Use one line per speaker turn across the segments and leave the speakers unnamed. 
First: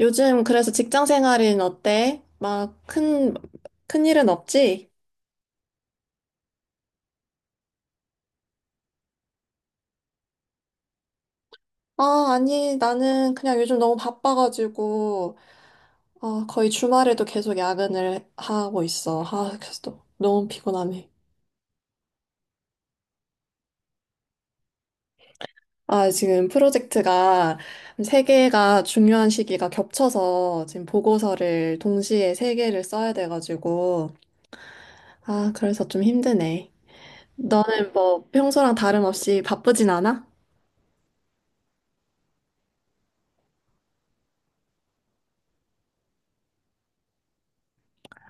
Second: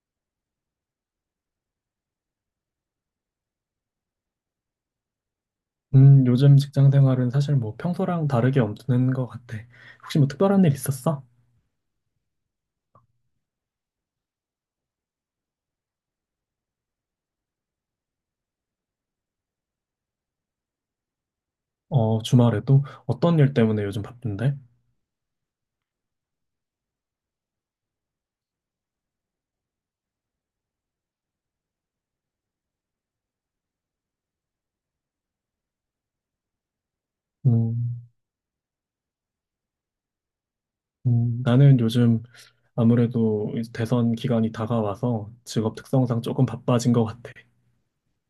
요즘 그래서 직장 생활은 어때? 막 큰 일은 없지?
요즘 직장 생활은 사실 뭐 평소랑 다르게 없는 것 같아. 혹시 뭐 특별한 일 있었어?
아, 아니, 나는 그냥 요즘 너무 바빠가지고, 아, 거의 주말에도 계속 야근을 하고 있어. 아, 그래서 또 너무 피곤하네.
어, 주말에도? 어떤 일 때문에 요즘 바쁜데?
아, 지금 프로젝트가 세 개가 중요한 시기가 겹쳐서 지금 보고서를 동시에 세 개를 써야 돼가지고, 아, 그래서 좀 힘드네. 너는
음,
뭐 평소랑 다름없이 바쁘진 않아?
나는 요즘 아무래도 이제 대선 기간이 다가와서 직업 특성상 조금 바빠진 것 같아.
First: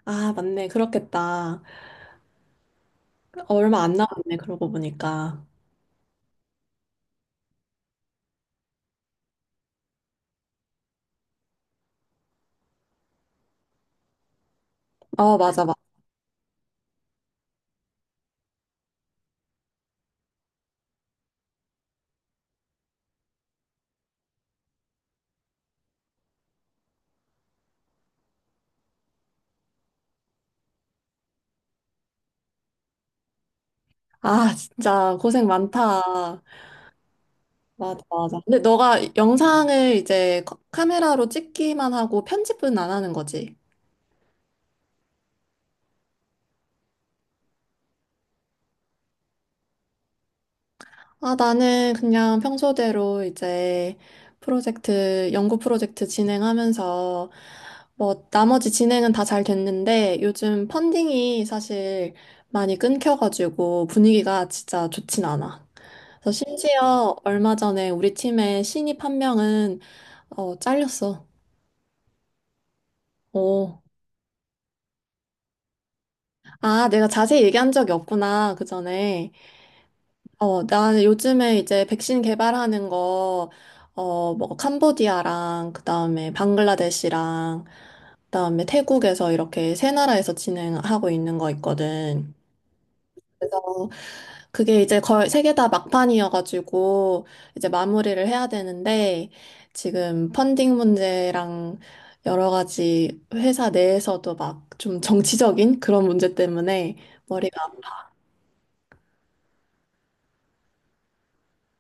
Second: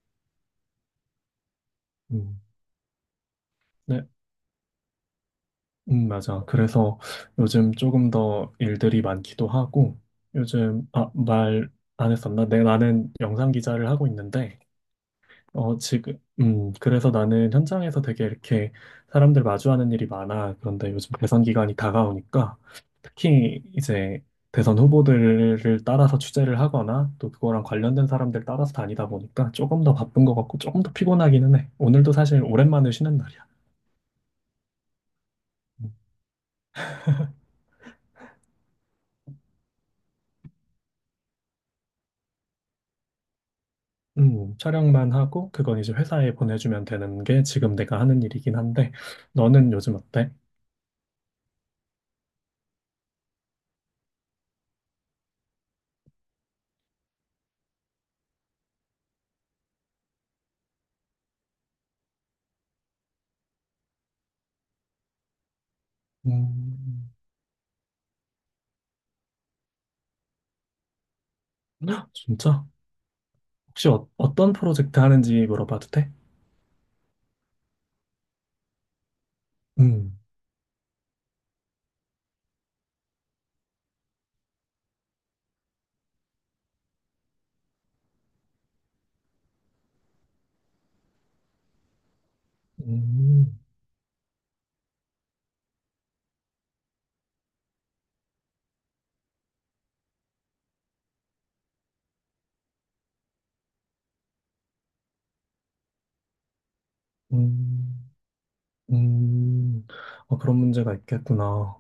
아, 맞네. 그렇겠다.
음,
어, 얼마 안
네,
남았네, 그러고 보니까.
맞아. 그래서 요즘 조금 더 일들이 많기도 하고, 요즘, 말 안 했었나? 내 나는 영상 기자를 하고 있는데,
어, 맞아, 맞아.
지금, 그래서 나는 현장에서 되게 이렇게 사람들 마주하는 일이 많아. 그런데 요즘 대선 기간이 다가오니까 특히 이제 대선 후보들을 따라서 취재를 하거나 또 그거랑 관련된 사람들 따라서 다니다 보니까 조금 더 바쁜 것 같고 조금 더 피곤하기는 해. 오늘도 사실 오랜만에 쉬는 날이야.
아, 진짜 고생 많다. 맞아, 맞아. 근데 너가 영상을 이제 카메라로 찍기만 하고 편집은 안 하는 거지?
촬영만 하고 그건 이제 회사에 보내주면 되는 게 지금 내가 하는 일이긴 한데 너는 요즘 어때?
아, 나는 그냥 평소대로 이제 프로젝트, 연구 프로젝트 진행하면서 뭐 나머지 진행은 다 잘 됐는데 요즘 펀딩이 사실 많이 끊겨가지고 분위기가 진짜 좋진 않아. 그래서
음,
심지어 얼마 전에 우리 팀의 신입 한 명은 어, 잘렸어.
헉, 진짜?
오.
혹시 어떤 프로젝트 하는지 물어봐도 돼?
아, 내가 자세히 얘기한 적이 없구나, 그 전에.
음,
어, 나 요즘에 이제 백신 개발하는 거, 어, 뭐, 캄보디아랑, 그 다음에 방글라데시랑, 그 다음에 태국에서 이렇게 세 나라에서 진행하고 있는 거 있거든.
음,
그래서 그게 이제 거의 세 개 다 막판이어가지고 이제 마무리를 해야 되는데 지금 펀딩 문제랑 여러 가지 회사 내에서도 막 좀 정치적인 그런 문제 때문에 머리가 아파.
음, 음. 어, 그런 문제가 있겠구나.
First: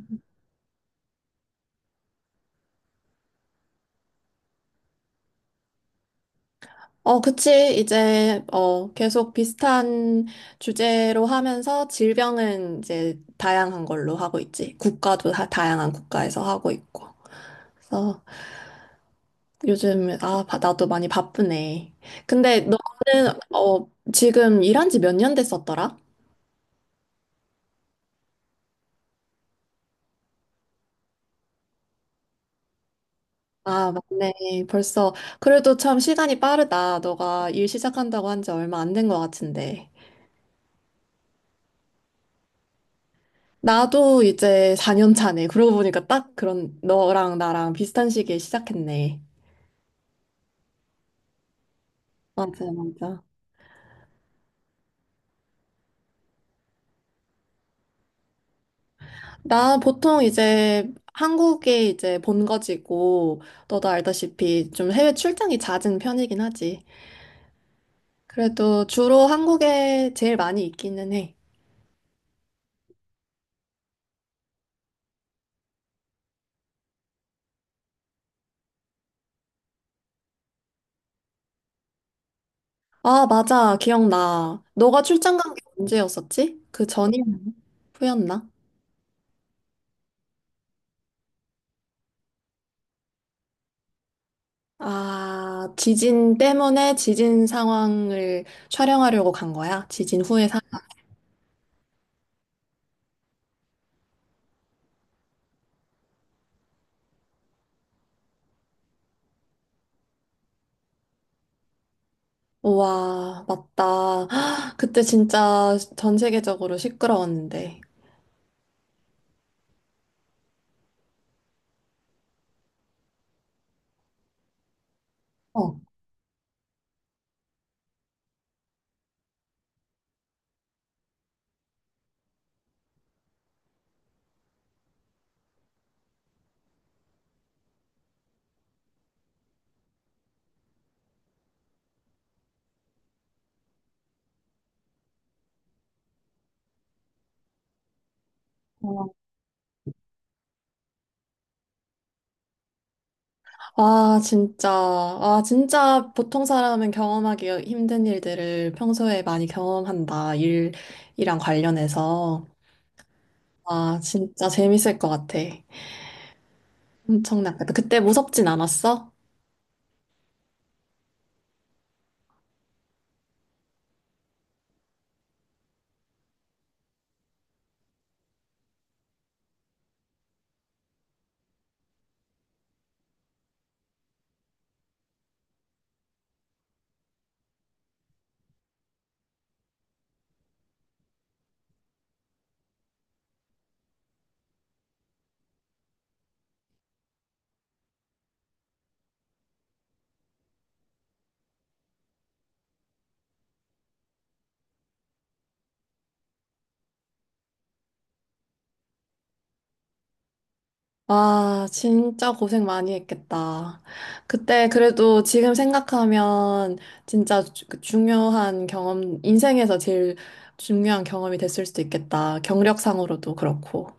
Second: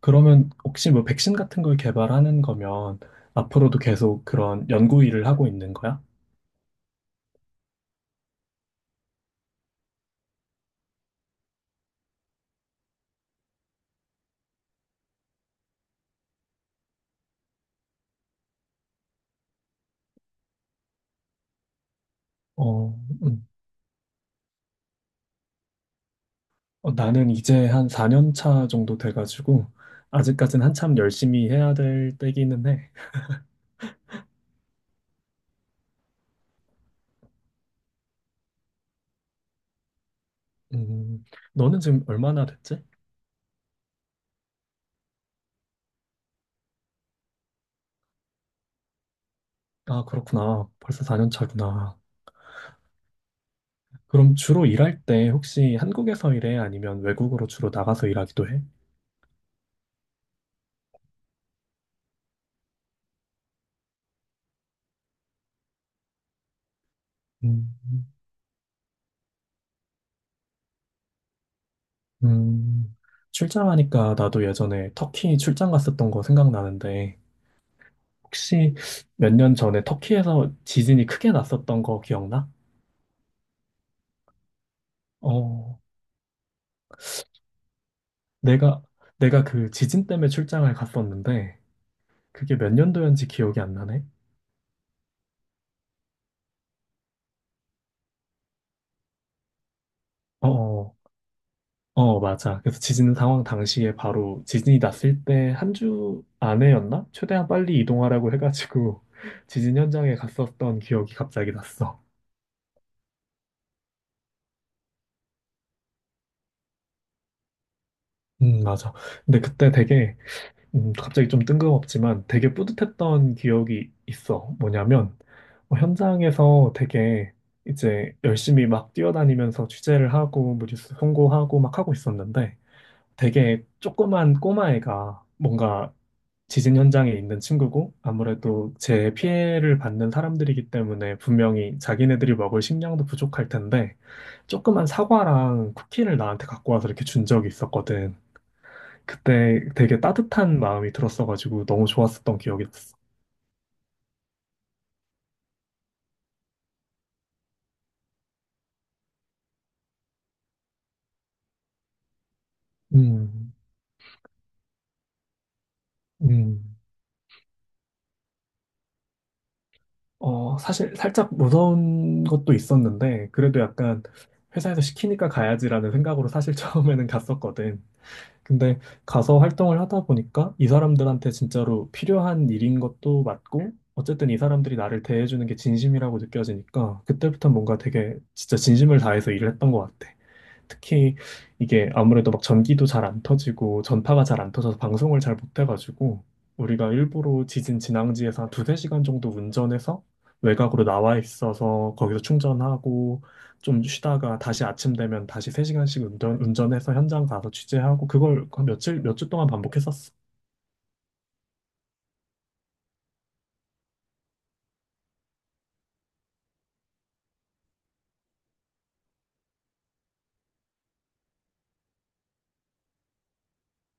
그러면 혹시 뭐 백신 같은 걸 개발하는 거면 앞으로도 계속 그런 연구 일을 하고 있는 거야?
어, 그치. 이제 어, 계속 비슷한 주제로 하면서 질병은 이제 다양한 걸로 하고 있지. 국가도 다 다양한 국가에서 하고 있고. 그래서 요즘, 아, 나도 많이 바쁘네. 근데
어,
너는,
음.
어, 지금 일한 지 몇 년 됐었더라?
나는 이제 한 4년 차 정도 돼가지고 아직까진 한참 열심히 해야 될 때기는 해.
아, 맞네. 벌써, 그래도 참 시간이 빠르다. 너가 일 시작한다고 한지 얼마 안 된 것 같은데.
음, 너는 지금 얼마나 됐지?
나도 이제 4년 차네. 그러고 보니까 딱 그런, 너랑 나랑 비슷한 시기에 시작했네.
아, 그렇구나. 벌써 4년 차구나.
맞아, 맞아.
그럼 주로 일할 때 혹시 한국에서 일해? 아니면 외국으로 주로 나가서 일하기도 해?
나 보통 이제 한국에 이제 본거지고, 너도 알다시피 좀 해외 출장이 잦은 편이긴 하지.
음,
그래도 주로 한국에 제일 많이 있기는 해.
음, 출장하니까 나도 예전에 터키 출장 갔었던 거 생각나는데 혹시 몇 년 전에 터키에서 지진이 크게 났었던 거 기억나?
아, 맞아. 기억나. 너가 출장 간 게
어,
언제였었지? 그 전이었나? 후였나?
내가 내가 그 지진 때문에 출장을 갔었는데 그게 몇 년도였는지 기억이 안 나네.
아, 지진 때문에 지진 상황을 촬영하려고 간 거야? 지진 후의
어,
상황?
어, 어, 맞아. 그래서 지진 상황 당시에 바로 지진이 났을 때 한 주 안에였나? 최대한 빨리 이동하라고 해가지고 지진 현장에 갔었던 기억이 갑자기 났어.
우와, 맞다. 헉, 그때 진짜 전 세계적으로 시끄러웠는데.
맞아. 근데 그때 되게 갑자기 좀 뜬금없지만 되게 뿌듯했던 기억이 있어. 뭐냐면,
어.
현장에서 되게 이제 열심히 막 뛰어다니면서 취재를 하고, 뭐 뉴스 송고하고 막 하고 있었는데, 되게 조그만 꼬마애가 뭔가 지진 현장에 있는 친구고, 아무래도 제 피해를 받는 사람들이기 때문에 분명히 자기네들이 먹을 식량도 부족할 텐데, 조그만 사과랑 쿠키를 나한테 갖고 와서 이렇게 준 적이 있었거든. 그때 되게 따뜻한 마음이 들었어가지고 너무 좋았었던 기억이 났어.
아, 진짜. 아, 진짜 보통 사람은 경험하기 힘든 일들을 평소에 많이 경험한다. 일이랑 관련해서.
음,
아, 진짜 재밌을 것 같아.
음,
엄청 낫겠다. 그때 무섭진 않았어?
어, 사실 살짝 무서운 것도 있었는데, 그래도 약간 회사에서 시키니까 가야지라는 생각으로 사실 처음에는 갔었거든. 근데 가서 활동을 하다 보니까 이 사람들한테 진짜로 필요한 일인 것도 맞고, 어쨌든 이 사람들이 나를 대해주는 게 진심이라고 느껴지니까, 그때부터 뭔가 되게 진짜 진심을 다해서 일을 했던 것 같아. 특히 이게 아무래도 막 전기도 잘 안 터지고 전파가 잘 안 터져서 방송을 잘 못 해가지고 우리가 일부러 지진 진앙지에서 한 2~3시간 정도 운전해서 외곽으로 나와 있어서 거기서 충전하고 좀 쉬다가 다시 아침 되면 다시 세시간씩 운전해서 현장 가서 취재하고 그걸 한 며칠, 몇 주 동안 반복했었어.
와, 진짜 고생 많이 했겠다. 그때 그래도 지금 생각하면 진짜 그 중요한 경험, 인생에서 제일 중요한 경험이 됐을 수도 있겠다. 경력상으로도 그렇고.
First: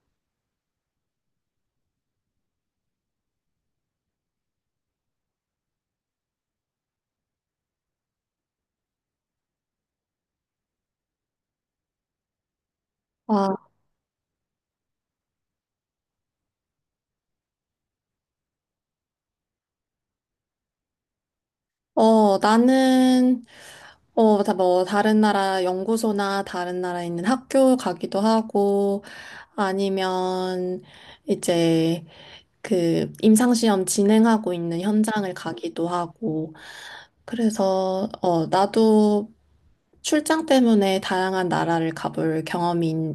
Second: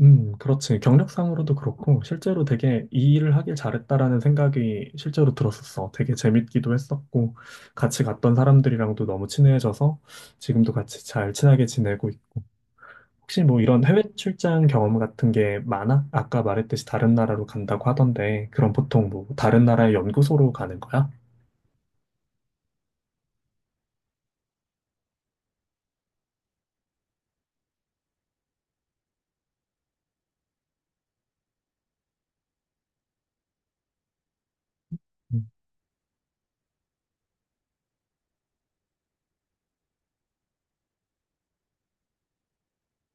그렇지. 경력상으로도 그렇고, 실제로 되게 이 일을 하길 잘했다라는 생각이 실제로 들었었어. 되게 재밌기도 했었고, 같이 갔던 사람들이랑도 너무 친해져서 지금도 같이 잘 친하게 지내고 있고. 혹시
와,
뭐 이런 해외 출장 경험 같은 게 많아? 아까 말했듯이 다른 나라로 간다고 하던데, 그럼 보통 뭐 다른 나라의 연구소로 가는 거야?
어, 나는, 어, 다 뭐, 다른 나라 연구소나 다른 나라에 있는 학교 가기도 하고, 아니면 이제 그 임상시험 진행하고 있는 현장을 가기도 하고, 그래서, 어, 나도 출장 때문에 다양한 나라를 가볼 경험이,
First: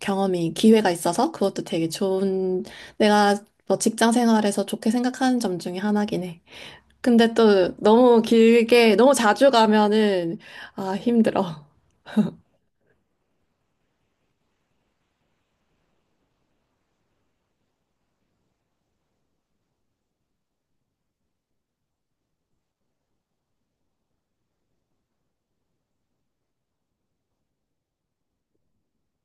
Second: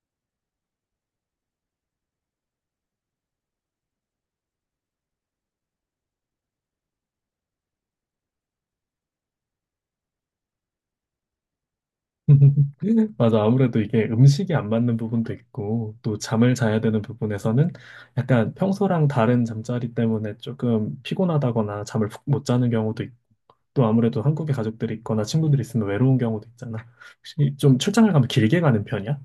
기회가 있어서 그것도 되게 좋은, 내가 뭐 직장 생활에서 좋게 생각하는 점 중에 하나긴 해. 근데 또 너무 길게, 너무 자주 가면은, 아, 힘들어.
맞아. 아무래도 이게 음식이 안 맞는 부분도 있고, 또 잠을 자야 되는 부분에서는 약간 평소랑 다른 잠자리 때문에 조금 피곤하다거나 잠을 푹못 자는 경우도 있고, 아무래도 한국에 가족들이 있거나 친구들이 있으면 외로운 경우도 있잖아. 혹시 좀 출장을 가면 길게 가는 편이야?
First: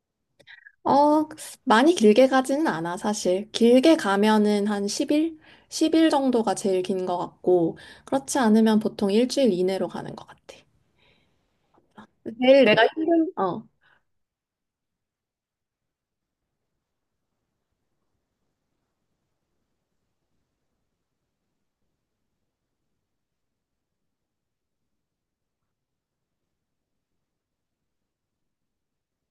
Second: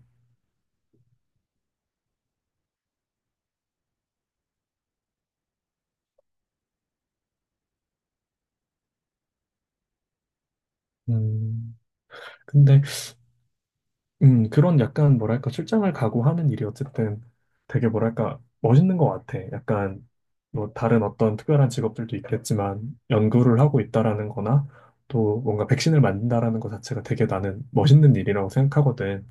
어, 많이 길게 가지는 않아, 사실. 길게 가면은 한 10일? 10일 정도가 제일 긴 것 같고, 그렇지 않으면 보통 일주일 이내로 가는 것 같아.
음,
제일
근데
내가 힘든, 어.
그런 약간 뭐랄까 출장을 가고 하는 일이 어쨌든 되게 뭐랄까 멋있는 것 같아. 약간 뭐 다른 어떤 특별한 직업들도 있겠지만 연구를 하고 있다라는 거나 또 뭔가 백신을 만든다라는 것 자체가 되게 나는 멋있는 일이라고 생각하거든.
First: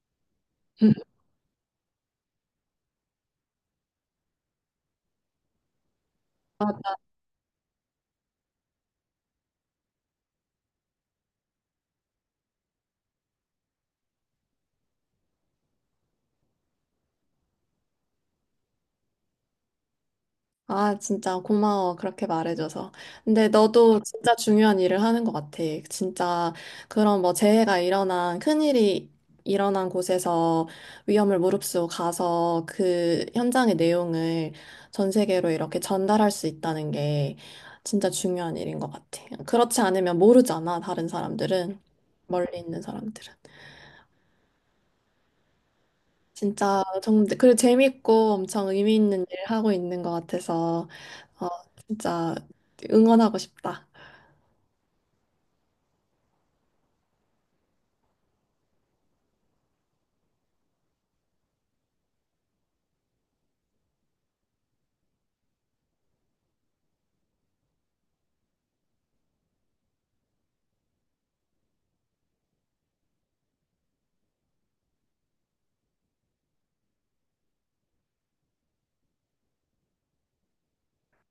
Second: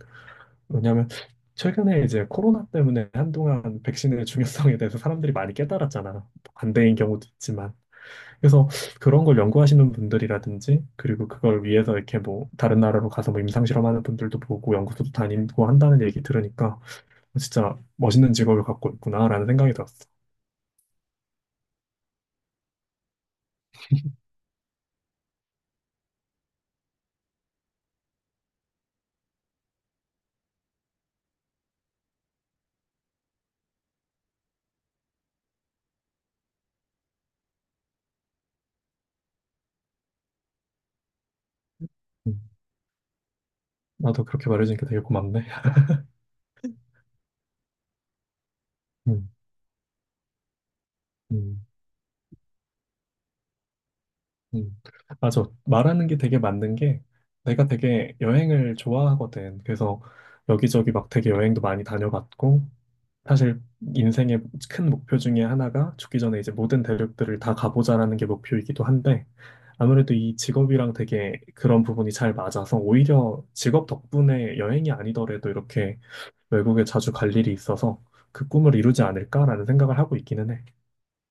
왜냐면 최근에 이제 코로나 때문에 한동안 백신의 중요성에 대해서 사람들이 많이 깨달았잖아. 반대인 경우도 있지만. 그래서 그런 걸 연구하시는 분들이라든지, 그리고 그걸 위해서 이렇게 뭐, 다른 나라로 가서 뭐 임상실험하는 분들도 보고 연구소도 다니고 한다는 얘기 들으니까, 진짜 멋있는 직업을 갖고 있구나라는 생각이 들었어.
아, 진짜 고마워. 그렇게 말해줘서. 근데 너도 진짜 중요한 일을 하는 것 같아. 진짜 그런 뭐 재해가 일어난, 큰일이 일어난 곳에서 위험을 무릅쓰고 가서 그 현장의 내용을 전 세계로 이렇게 전달할 수 있다는 게 진짜 중요한 일인 것 같아. 그렇지 않으면 모르잖아, 다른 사람들은.
음,
멀리 있는 사람들은.
나도 그렇게 말해주니까 되게 고맙네.
진짜 정말 그리고 재밌고 엄청 의미 있는
음,
일을 하고 있는 것 같아서 어,
음,
진짜 응원하고 싶다.
음. 아, 저 말하는 게 되게 맞는 게, 내가 되게 여행을 좋아하거든. 그래서 여기저기 막 되게 여행도 많이 다녀봤고, 사실 인생의 큰 목표 중에 하나가 죽기 전에 이제 모든 대륙들을 다 가보자라는 게 목표이기도 한데 아무래도 이 직업이랑 되게 그런 부분이 잘 맞아서 오히려 직업 덕분에 여행이 아니더라도 이렇게 외국에 자주 갈 일이 있어서 그 꿈을 이루지 않을까라는 생각을 하고 있기는 해.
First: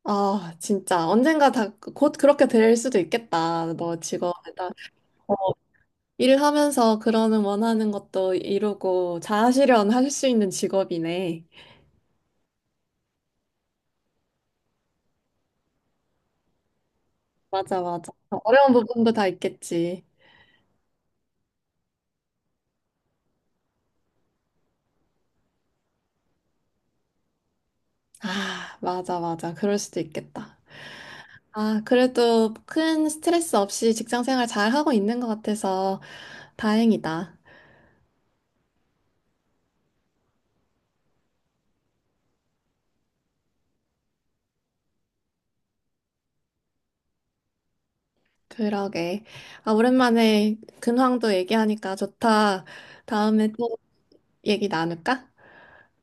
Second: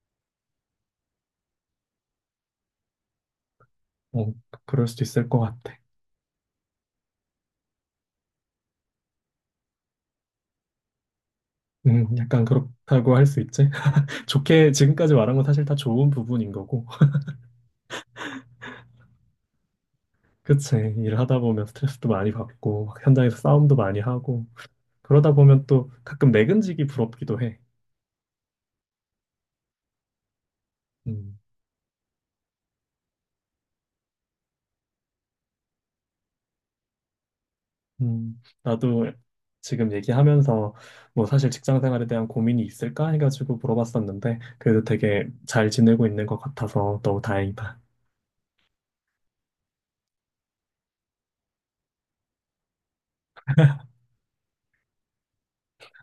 아, 진짜 언젠가 다 곧 그렇게 될 수도 있겠다. 너
어,
직업에다
그럴 수도 있을
어,
것 같아.
일하면서 그러는 원하는 것도 이루고 자아실현 할 수 있는 직업이네.
약간 그렇다고 할 수 있지. 좋게 지금까지 말한 건 사실 다 좋은 부분인 거고.
맞아, 맞아. 어려운 부분도 다 있겠지.
그치. 일하다 보면 스트레스도 많이 받고, 막 현장에서 싸움도 많이 하고, 그러다 보면 또 가끔 내근직이 부럽기도 해.
아, 맞아, 맞아. 그럴 수도 있겠다.
음,
아, 그래도 큰 스트레스 없이 직장 생활 잘 하고 있는 것 같아서 다행이다.
나도 지금 얘기하면서 뭐 사실 직장 생활에 대한 고민이 있을까 해가지고 물어봤었는데 그래도 되게 잘 지내고 있는 것 같아서 너무 다행이다.
그러게. 아, 오랜만에 근황도 얘기하니까 좋다. 다음에 또 얘기 나눌까?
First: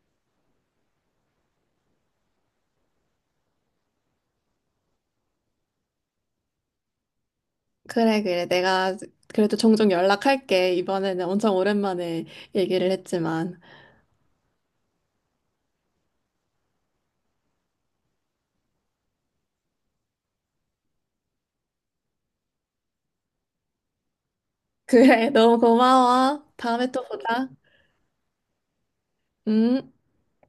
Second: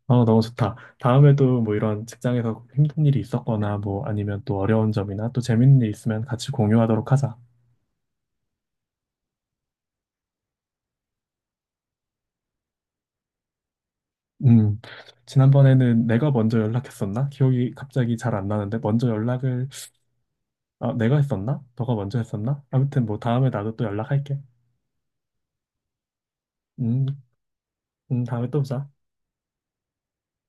어, 너무 좋다. 다음에도 뭐 이런 직장에서 힘든 일이 있었거나 뭐 아니면 또 어려운 점이나 또 재밌는 일 있으면 같이 공유하도록 하자.
그래, 그래. 내가 그래도 종종 연락할게. 이번에는 엄청 오랜만에 얘기를 했지만.
음, 지난번에는 내가 먼저 연락했었나? 기억이 갑자기 잘 안 나는데 먼저 연락을 아, 내가 했었나? 너가 먼저 했었나? 아무튼 뭐 다음에 나도 또 연락할게.
그래, 너무 고마워. 다음에 또
음,
보자.
다음에 또 보자.
응?